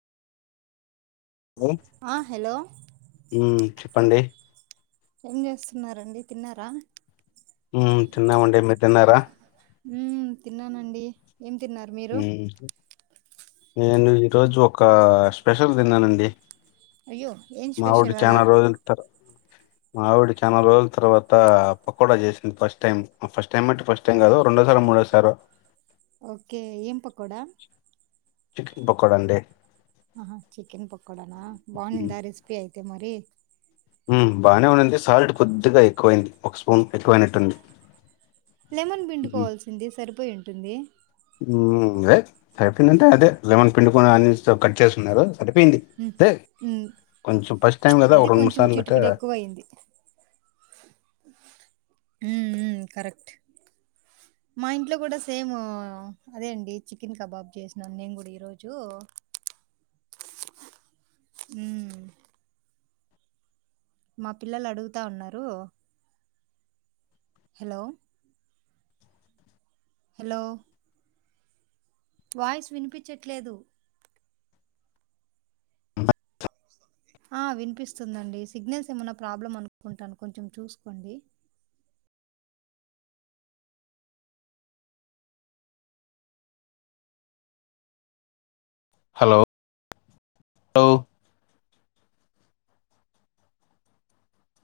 Hello ఆ hello ఊ చెప్పండి ఏం చేస్తున్నారండి తిన్నారా తిన్నామండి మీరు తిన్నారా ఉమ్ తిన్నానండి ఏం తిన్నారు మీరు ఉమ్ నేను ఈరోజు ఒక స్పెషల్ తిన్నానండి. అయ్యో ఏం మా ఓడు స్పెషల్ అలా చాలా రోజులుతార మావిడి చాలా రోజుల తర్వాత పకోడా చేసింది. ఫస్ట్ టైం ఫస్ట్ టైం అంటే ఫస్ట్ టైం కాదు. రెండో సార్ మూడో సారు ఓకే ఏం పకోడా చికె పకోడా అండి ఆహా చికెన్ పకోడానా బానిందా రెసిపి అయితే మరి ఉ బానే ఉంది సాల్ట్ కొద్దిగా ఎక్కువైంది. ఒక స్పూన్ ఎక్కువైనట్టుంది. లెమన్ ఉమ్ బిండుకోవాల్సింది సరిపోయి ఉంటుంది. దే ఫైఫ్టీన్ అంటే అదే లెమన్ పిండుకోని అన్నియన్స్ తో కట్ చేస్తున్నారు. మ్మ్ మ్మ్ కొంచం ఫస్ట్ టైం కదా అది రెండు మూడు కొంచెం సార్లుట చిటికుడు ఎక్కువ అయింది ఉ ఊ కరెక్ట్ అ మా ఇంట్లో కూడా సేమ్ అదే అండి. చికెన్ కబాబ్ చేసినాను నేను కూడా ఈరోజు. అ ఊ మా పిల్లలు అడుగుతా ఉన్నారు. హలో హలో వాయిస్ వినిపించట్లేదు. ఆ వినిపిస్తుందండి. సిగ్నల్స్ ఏమన్నా ప్రాబ్లం అనుకుంటాను. కొంచెం చూసుకోండి. Hello hello